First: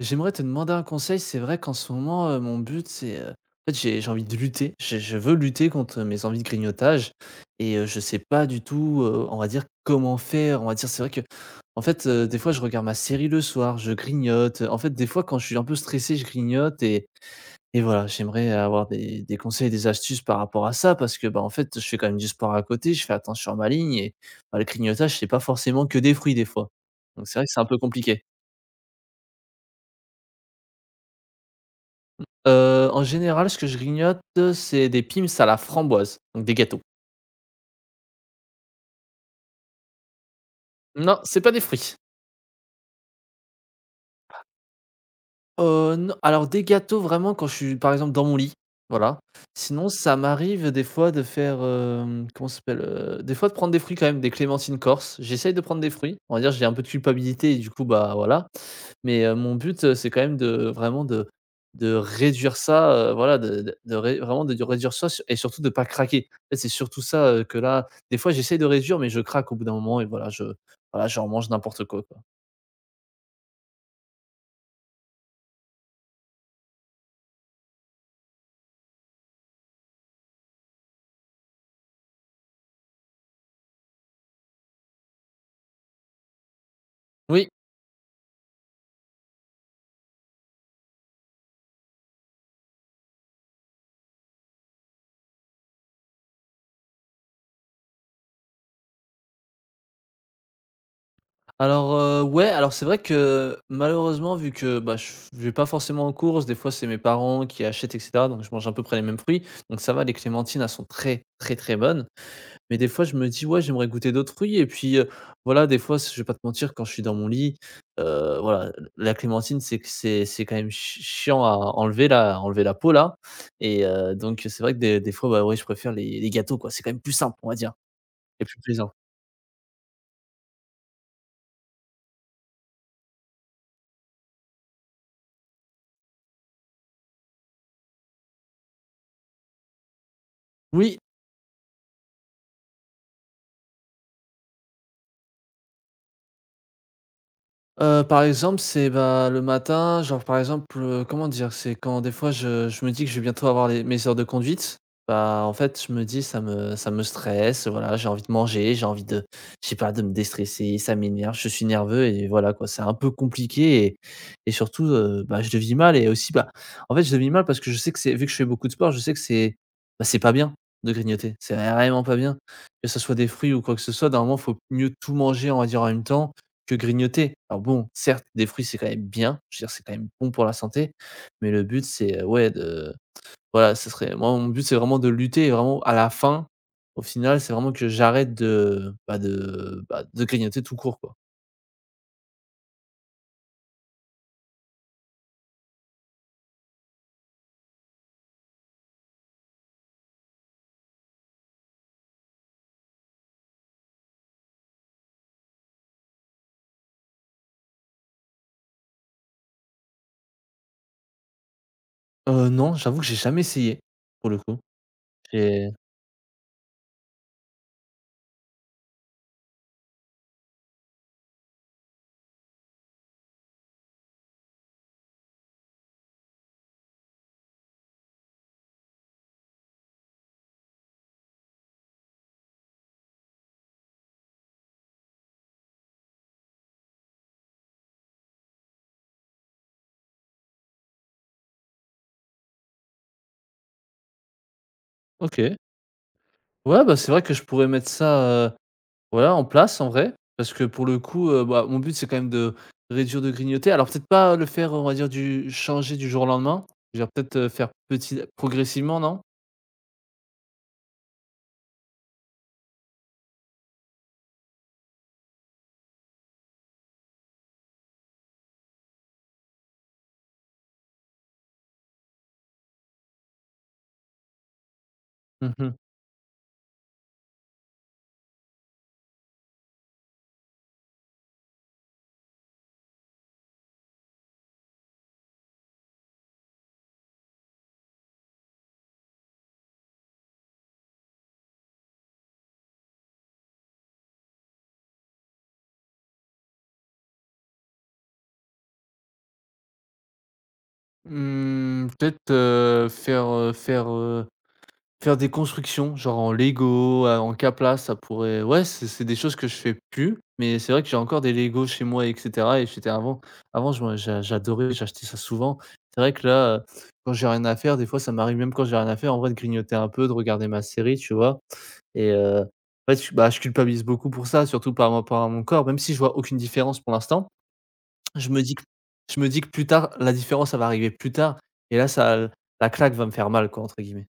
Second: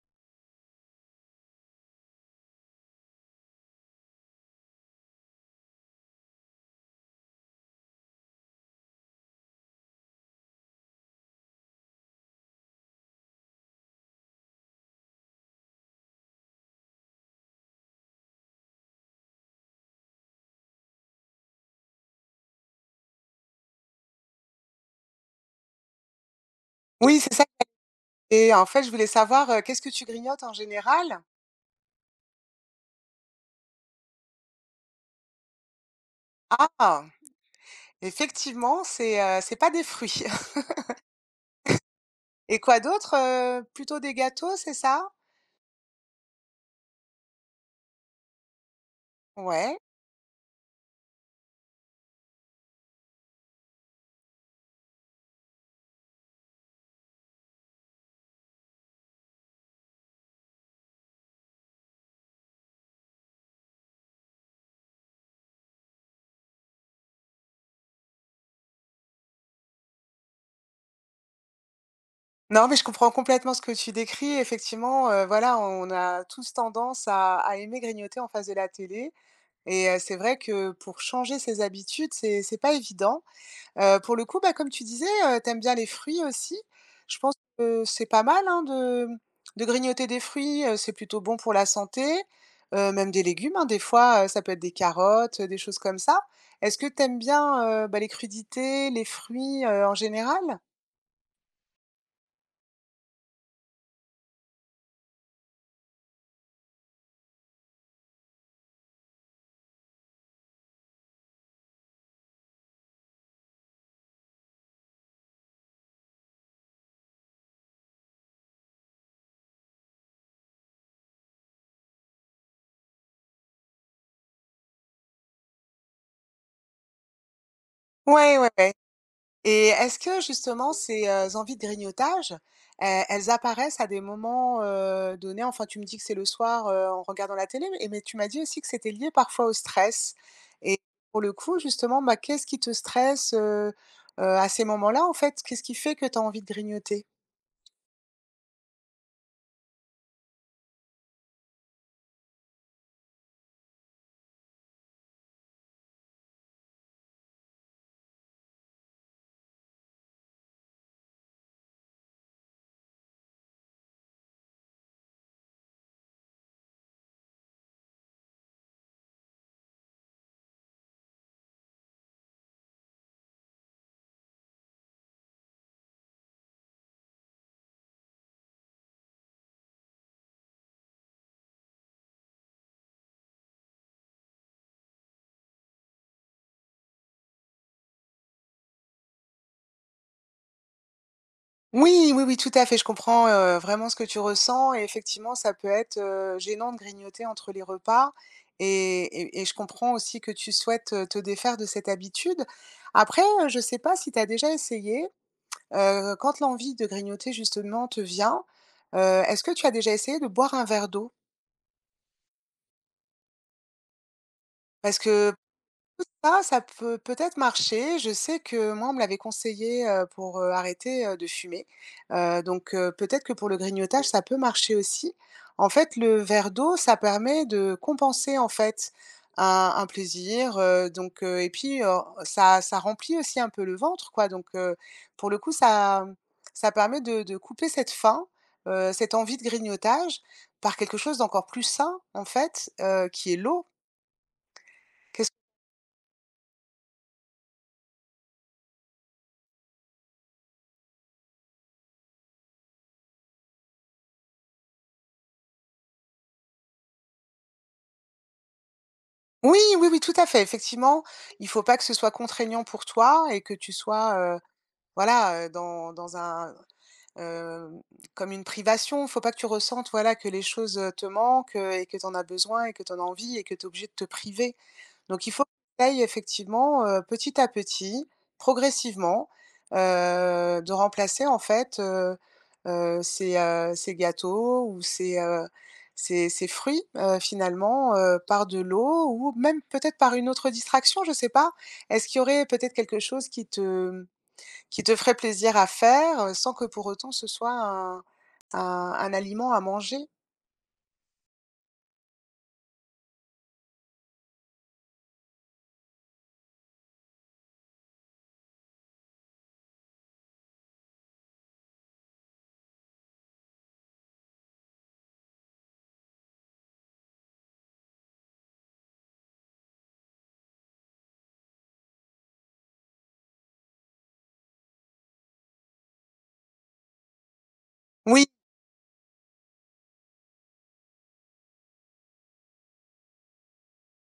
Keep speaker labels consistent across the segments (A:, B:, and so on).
A: J'aimerais te demander un conseil. C'est vrai qu'en ce moment, heu, mon but, c'est heu, en fait, j'ai j'ai envie de lutter je je veux lutter contre mes envies de grignotage. Et heu, je sais pas du tout, heu, on va dire, comment faire. On va dire, c'est vrai que, en fait, heu, des fois, je regarde ma série le soir, je grignote. En fait, des fois, quand je suis un peu stressé je grignote, et et voilà, j'aimerais avoir des des conseils, des astuces, par rapport à ça, parce que, bah, en fait, je fais quand même du sport à côté, je fais attention à ma ligne, et bah, le grignotage, c'est pas forcément que des fruits, des fois.
B: Oui
A: Donc,
B: c'est
A: c'est
B: ça
A: vrai que c'est
B: [unintelligible]
A: un peu compliqué.
B: et en fait je voulais savoir, heu, qu'est-ce que tu grignotes en général?
A: Heu, en général, ce que je grignote, c'est des Pim's à la framboise, donc, des gâteaux.
B: Ah! Effectivement, c'est, heu, c'est pas des fruits.
A: Non, c'est pas des fruits.
B: Et quoi d'autre, heu? Plutôt des gâteaux, c'est ça?
A: Heu, n alors des gâteaux vraiment quand je suis, par exemple, dans mon lit, voilà.
B: Ouais.
A: Sinon, ça m'arrive des fois de faire, hem, comment ça s'appelle? Heu, des fois, de prendre des fruits, quand même, des clémentines corses. J'essaye de prendre des fruits, on va dire, j'ai un peu de culpabilité, et du coup, bah, voilà. Mais, heu, mon but, heu, c'est quand même de vraiment de de réduire ça, heu, voilà, de de de ré de vraiment de réduire ça et surtout de pas craquer. En fait, c'est surtout ça, heu, que là, des fois j'essaye de réduire. Mais, je craque au bout d'un moment et voilà, je voilà, je remange n'importe quoi, quoi.
B: Non, mais je comprends, complètement, ce que tu décris. Effectivement, heu, voilà, on a tous tendance à à aimer grignoter en face de la télé. Et heu, c'est vrai que pour changer ses habitudes, c'est c'est pas évident. Heu, pour le coup, bah, comme tu disais, heu, tu aimes bien les fruits aussi. Je pense
A: Oui.
B: que c'est pas mal, hein, de de grignoter des fruits, heu. C'est plutôt bon pour la santé, heu même des légumes, hein, des fois, heu, ça peut être des carottes, heu, des choses comme ça. Est-ce que tu aimes bien, heu, ben, les crudités, les fruits, heu, en général?
A: Alors, heu, ouais, alors, c'est vrai, que, malheureusement vu que, bah, je f je vais pas forcément en courses, des fois, c'est mes parents qui achètent, et cetera. Donc, je mange à peu près les mêmes fruits. Donc, ça va, les clémentines, elles sont très, très, très bonnes. Mais, des fois, je me dis: «Ouais j'aimerais goûter d'autres fruits» et puis, heu, voilà, des fois, si je vais pas te mentir, quand je suis dans mon lit, heu, voilà, le la clémentine c'est que c'est c'est quand même ch ch chiant à à enlever la à enlever la peau là et heu, donc, heu, c'est vrai que des des fois, ben, ouais, je préfère les les gâteaux, quoi. C'est quand même plus simple, on va dire,
B: Ouais,
A: et
B: ouais,
A: plus
B: ouais.
A: plaisant.
B: Et est-ce que, justement, ces, heu, envies de grignotage, e elles apparaissent à des moments, heu, donnés? Enfin tu me dis que c'est le soir, heu, en regardant la télé et mais tu m'as dit aussi que c'était lié parfois au stress. Et
A: Oui.
B: pour le coup, justement, ben, qu'est-ce qui te stresse, heu heu, à ces moments-là, en fait? Qu'est-ce qui fait que tu as envie de grignoter?
A: Heu, par exemple, c'est et ben, le matin, genre, par exemple, heu, comment dire, c'est quand des fois je je me dis que je vais bientôt avoir les mes heures de conduite, bah, en fait, je me dis: «Ça me ça me stresse», heu, voilà, j'ai envie de manger, j'ai envie de je sais pas, de me déstresser. Ça m'énerve je suis nerveux et voilà, quoi, c'est un peu compliqué, et et surtout, heu, bah, je le vis mal, et aussi, ben, en fait, je le vis mal parce que je sais que c'est vu que je fais beaucoup de sport, je sais que c'est, bah, que c'est pas bien, de grignoter. C'est vraiment pas bien, que ça soit des fruits ou quoi que ce soit, normalement, faut mieux tout manger, on va dire, en même temps, que grignoter. Alors, bon, certes, des fruits c'est quand même bien, je veux dire c'est quand même bon pour la santé. Mais, le but c'est, ouais, de, voilà ce serait moi mon but c'est vraiment de lutter et vraiment à la fin, au final c'est vraiment que j'arrête de, bah, de, bah, de grignoter tout court, quoi.
B: Oui, oui, oui, tout à fait. Je comprends, heu, vraiment, ce que tu ressens. Et effectivement, ça peut être, heu, gênant de grignoter entre les repas et et et je comprends aussi que tu souhaites, heu, te défaire de cette habitude. Après, heu, je sais pas si tu as déjà essayé, heu, quand l'envie de grignoter, justement, te vient, heu, est-ce que tu as déjà essayé de boire un verre d'eau?
A: Heu, non, j'avoue que j'ai jamais essayé, pour le coup.
B: Parce que
A: Et
B: tout ça, ça peut peut-être marcher. Je sais que moi, on me l'avait conseillé, heu, pour, heu, arrêter, heu, de fumer. Heu, donc, heu, peut-être que pour le grignotage, ça peut marcher aussi. En fait, le verre d'eau, ça permet de compenser, en fait, un un plaisir, heu, donc, heu, et puis, heu, ça ça remplit aussi un peu le ventre, quoi. Donc, heu, pour le coup, ça ça permet de de couper cette faim, heu, cette envie de grignotage, par quelque chose d'encore plus sain, en fait, heu, qui est l'eau. Qu'est-ce
A: OK. Ouais, bah, c'est vrai que je pourrais mettre ça, heu, ouais, en place, en vrai, parce que, pour le coup, heu, bah, mon but, c'est quand même, de de réduire de grignoter. Alors, peut-être pas le faire, on va dire, du changer du jour au lendemain, je veux dire, peut-être, faire petit progressivement, non?
B: Oui ,oui, oui, tout à fait. Effectivement, il faut pas que ce soit contraignant pour toi et que tu sois, heu, voilà, heu, dans dans un heu, comme une privation. Faut pas que tu ressentes, voilà, que les choses, heu, te manquent et que tu en as besoin et que tu en as envie et que tu es obligé de te priver. Donc, il faut que
A: Mmh mh.
B: tu ailles effectivement, heu, petit à petit, progressivement, heu, de remplacer, en fait, heu heu, ces, heu, ces gâteaux ou ces, heu, ces ces fruits, heu, finalement, heu, par de l'eau ou même peut-être par une autre distraction, je sais pas. Est-ce qu'il y aurait peut-être quelque chose qui te qui te ferait plaisir à faire sans que pour autant ce soit un un un aliment à manger?
A: Mmh, peut-être, heu, faire, heu, faire, heu, faire des constructions, genre, en Lego à en Kapla. Ça pourrait, ouais, c'est c'est des choses que je fais plus. Mais, c'est vrai que j'ai encore des Lego chez moi, et cetera. Et j'étais avant avant je m'en j'a j'adorais j'achetais ça souvent. C'est vrai que là, heu, quand j'ai rien à faire, des fois, ça m'arrive, même quand j'ai rien à faire, en vrai, de grignoter un peu, de regarder ma série, tu vois? Et heu, en fait, bah, je culpa ben, je culpabilise beaucoup pour ça, surtout, par rapport à mon corps. Même si je vois aucune différence pour l'instant,
B: Oui.
A: je me dis que je me dis que plus tard la différence, elle va arriver plus tard. Et là, ça l la claque va me faire mal, quoi, entre guillemets.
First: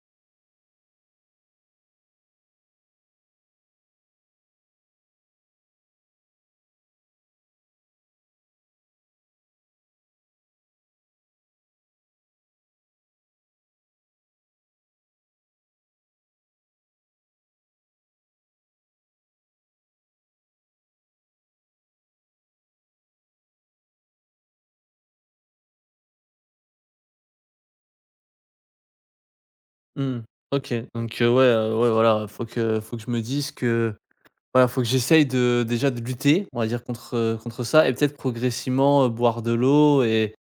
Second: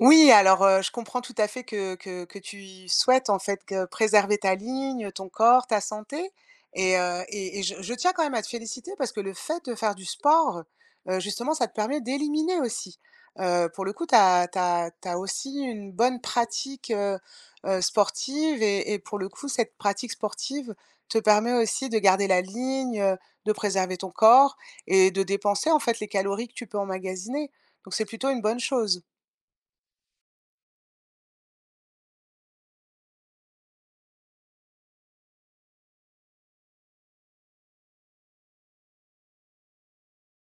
B: Oui. Alors, heu, je comprends, tout à fait, que que que tu y souhaites, en fait, heu, préserver ta ligne, heu, ton corps, ta santé. Et heu, et et je je tiens quand même à te féliciter parce que le fait de faire du sport, heu, justement ça te permet d'éliminer aussi. Heu, pour le coup, tu as tu as tu as aussi une bonne pratique, heu heu, sportive et et pour le coup, cette pratique sportive, te permet aussi de garder la ligne, heu, de préserver ton corps et de dépenser, en fait, les calories que tu peux emmagasiner. Donc, c'est plutôt une bonne chose.
A: Mmh, OK. Donc, heu, ouais, heu, ouais, voilà, il faut que faut que je me dise que, voilà, faut que j'essaye de déjà, de lutter, on va dire, contre, heu, contre ça. Et peut-être, progressivement, heu, boire de l'eau et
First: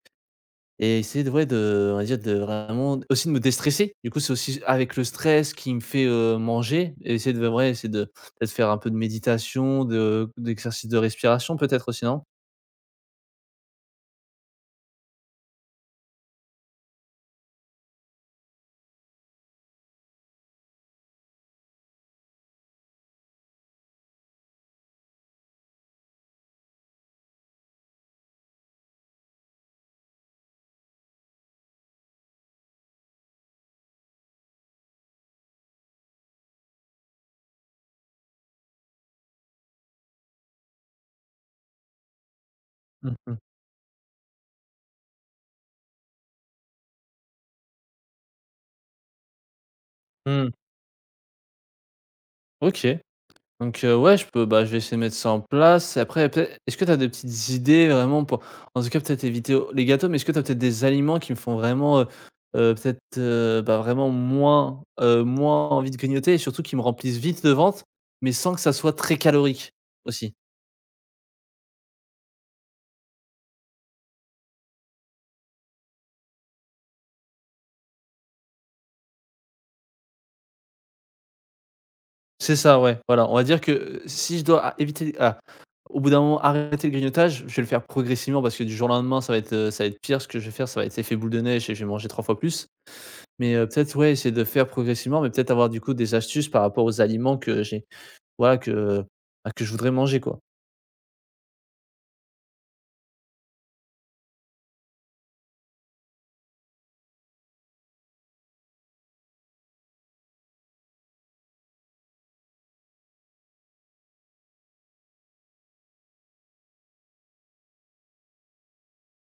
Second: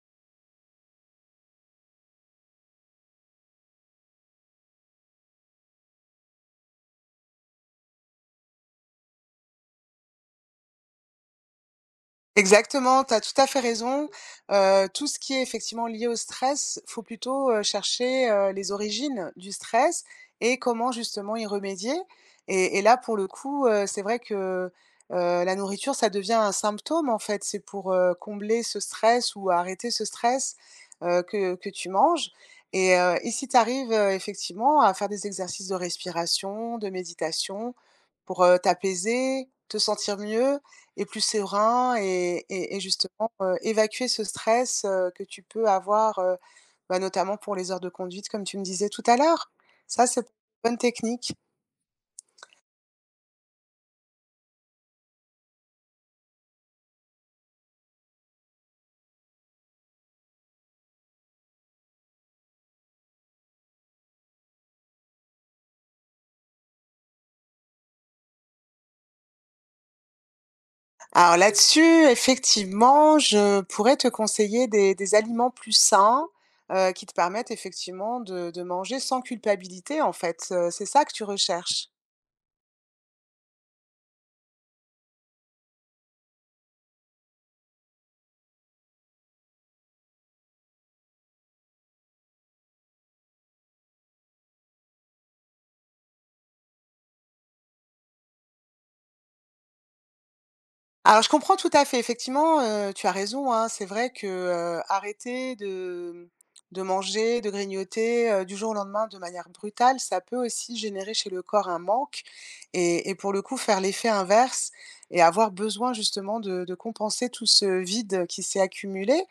A: et essayer de, ouais, de, on va dire, de vraiment, aussi, de me déstresser. Du coup, c'est aussi avec le stress qui me fait, heu, manger, et essayer de, ouais, essayer de de faire un peu de méditation, de d'exercices de respiration, peut-être, aussi, non?
B: Exactement. Tu as tout à fait raison. Heu, tout ce qui est, effectivement, lié au stress, faut plutôt, heu, chercher, heu, les origines du stress et comment justement y remédier. Et et là, pour le coup, heu, c'est vrai que, heu, la nourriture, ça devient un symptôme, en fait. C'est pour, heu, combler ce stress ou arrêter ce stress, heu, que que tu manges. Et heu, et si tu arrives, heu, effectivement à faire des exercices de respiration de méditation, pour, heu, t'apaiser, te sentir mieux et plus serein et et et
A: Mmh
B: justement,
A: mh.
B: heu, évacuer ce stress, heu, que tu peux avoir, heu, ben, notamment, pour les heures de conduite, comme tu me disais tout à l'heure, ça, ça p
A: Mmh.
B: une bonne technique.
A: OK. Donc, heu, ouais, je peux ben, je vais essayer de mettre ça en place. Après, peut-être est est-ce que tu as des petites idées, vraiment, pour, en tout cas peut-être éviter, heu, les gâteaux. Mais, est-ce que tu as peut-être des aliments qui me font vraiment, heu heu, peut-être, heu, bah, vraiment moins, heu, moins envie de grignoter, et surtout qui me remplissent vite le ventre, mais sans que ça soit très calorique, aussi?
B: Alors, là-dessus, effectivement, je pourrais te conseiller des des aliments plus sains, heu, qui te permettent effectivement de de manger sans culpabilité, en fait, heu. C'est ça que tu recherches?
A: C'est ça ouais, voilà. On va dire que, heu, si je dois éviter ah au bout d'un moment arrêter le grignotage, je vais le faire progressivement parce que du jour au lendemain ça va être, heu, ça va être pire. Ce que je vais faire ça va être effet boule de neige et je vais manger 3 fois plus. Mais, heu, peut-être ouais, essayer de faire progressivement, mais peut-être avoir du coup, des astuces par rapport aux aliments que j'ai voilà que, bah, que je voudrais manger quoi.
B: Alors je comprends tout à fait effectivement, heu, tu as raison, hein, c'est vrai que, heu, arrêter de, hem, de manger, de grignoter, heu, du jour au lendemain de manière brutale, ça peut aussi générer chez le corps un manque. Et et pour le coup faire l'effet inverse et avoir besoin justement de de compenser tout ce vide qui s'est accumulé.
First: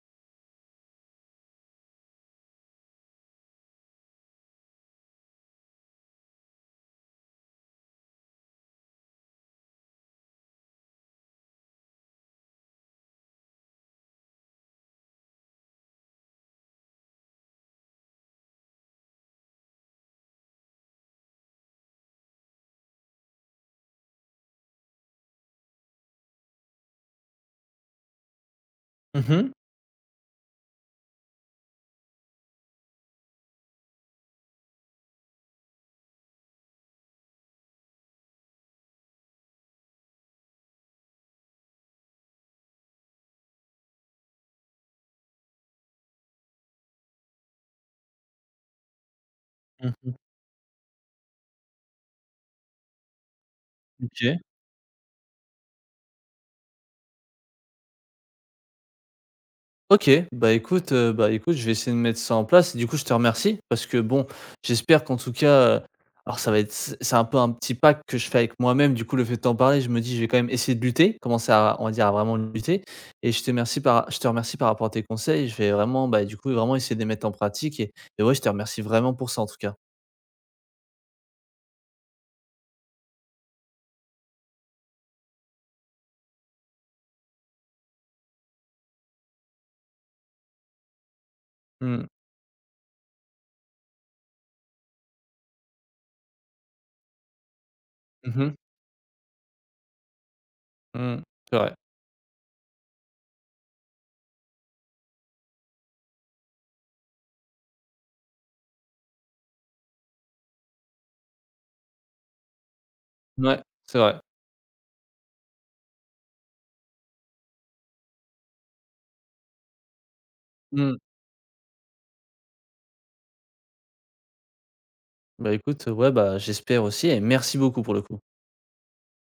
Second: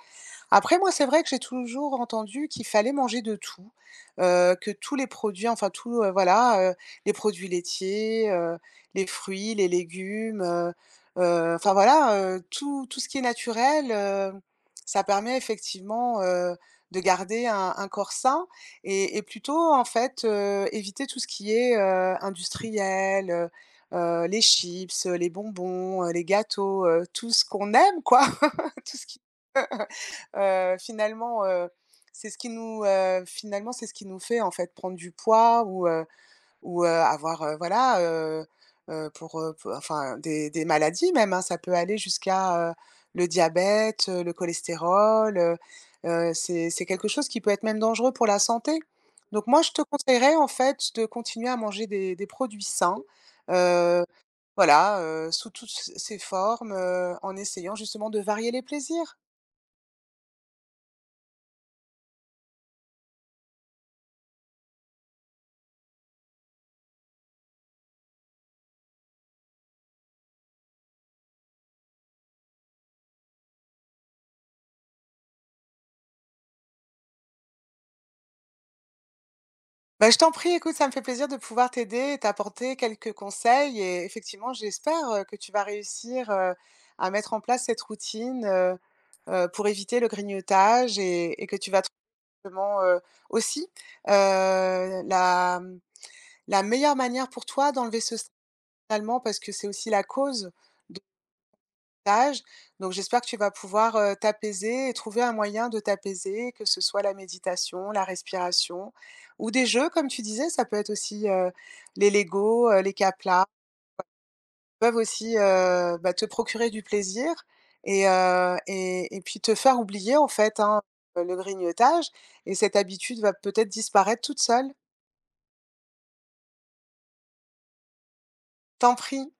B: Après moi, c'est vrai que j'ai toujours entendu qu'il fallait manger de tout, heu, que tous les produits, enfin tout, heu, voilà, heu, les produits laitiers, heu, les fruits, les légumes, heu, heu, enfin voilà, heu. Tout, tout ce qui est naturel, heu, ça permet effectivement, heu, de garder un un corps sain et et plutôt en fait, heu, éviter tout ce qui est, heu, industriel, heu, heu, les chips, heu, les bonbons, heu, les gâteaux, heu, tout ce qu'on aime quoi tout ce qui
A: Mmh mh.
B: [unintelligible] heu, finalement, heu, c'est ce qui nous, heu, finalement, c'est ce qui nous fait en fait prendre du poids ou, heu, ou, heu, avoir voilà, heu, heu, pour, heu enfin des des maladies même, hein, ça peut aller jusqu'à, heu, le diabète, heu, le cholestérol, heu, heu, c'est c'est quelque chose qui peut être même dangereux pour la santé. Donc moi je te
A: Mmh mh.
B: conseillerais, en fait, de continuer à manger des des produits sains, heu,
A: OK.
B: voilà, heu, sous toutes c ces formes, heu, en essayant justement de varier les plaisirs.
A: OK. Bah, écoute, heu, bah, écoute je vais essayer de mettre ça en place et du coup je te remercie. Parce que bon j'espère qu'en tout cas alors ça va être, c c'est un peu un petit pacte que je fais avec moi-même, du coup le fait de t'en parler, je me dis je vais quand même essayer de lutter. Commencer à, on va dire à vraiment lutter. Et je te remercie par ra je te remercie par rapport à tes conseils. Je vais vraiment, bah, du coup vraiment essayer de les mettre en pratique et et ouais je te remercie vraiment pour ça en tout cas.
B: Ben, je t'en prie, écoute, ça me fait plaisir de pouvoir t'aider et t'apporter quelques conseils et effectivement, j'espère, heu, que tu vas réussir, heu, à mettre en place cette routine, heu, heu, pour éviter le grignotage et et que tu vas trouver
A: Mmh.
B: comment, heu, aussi, heu, la m la meilleure manière pour toi d'enlever ce st
A: Mmh mh.
B: [unintelligible] parce que c'est aussi la cause de
A: Mmh, c'est vrai.
B: [unintelligible] Donc j'espère que tu vas pouvoir, heu, t'apaiser et trouver un moyen de t'apaiser, que ce soit la méditation, la respiration ou des jeux comme tu disais, ça peut être aussi, heu, les Lego, heu, les Kapla
A: Ouais, c'est vrai.
B: [unintelligible] peuvent aussi, heu, bah, te procurer du plaisir et, heu, et et puis te faire oublier en fait, hein,
A: Mmh.
B: heu, le grignotage et cette habitude va peut-être disparaître toute seule.
A: Ben, écoute ouais, bah, j'espère aussi et merci beaucoup pour le coup.
B: T'en prie.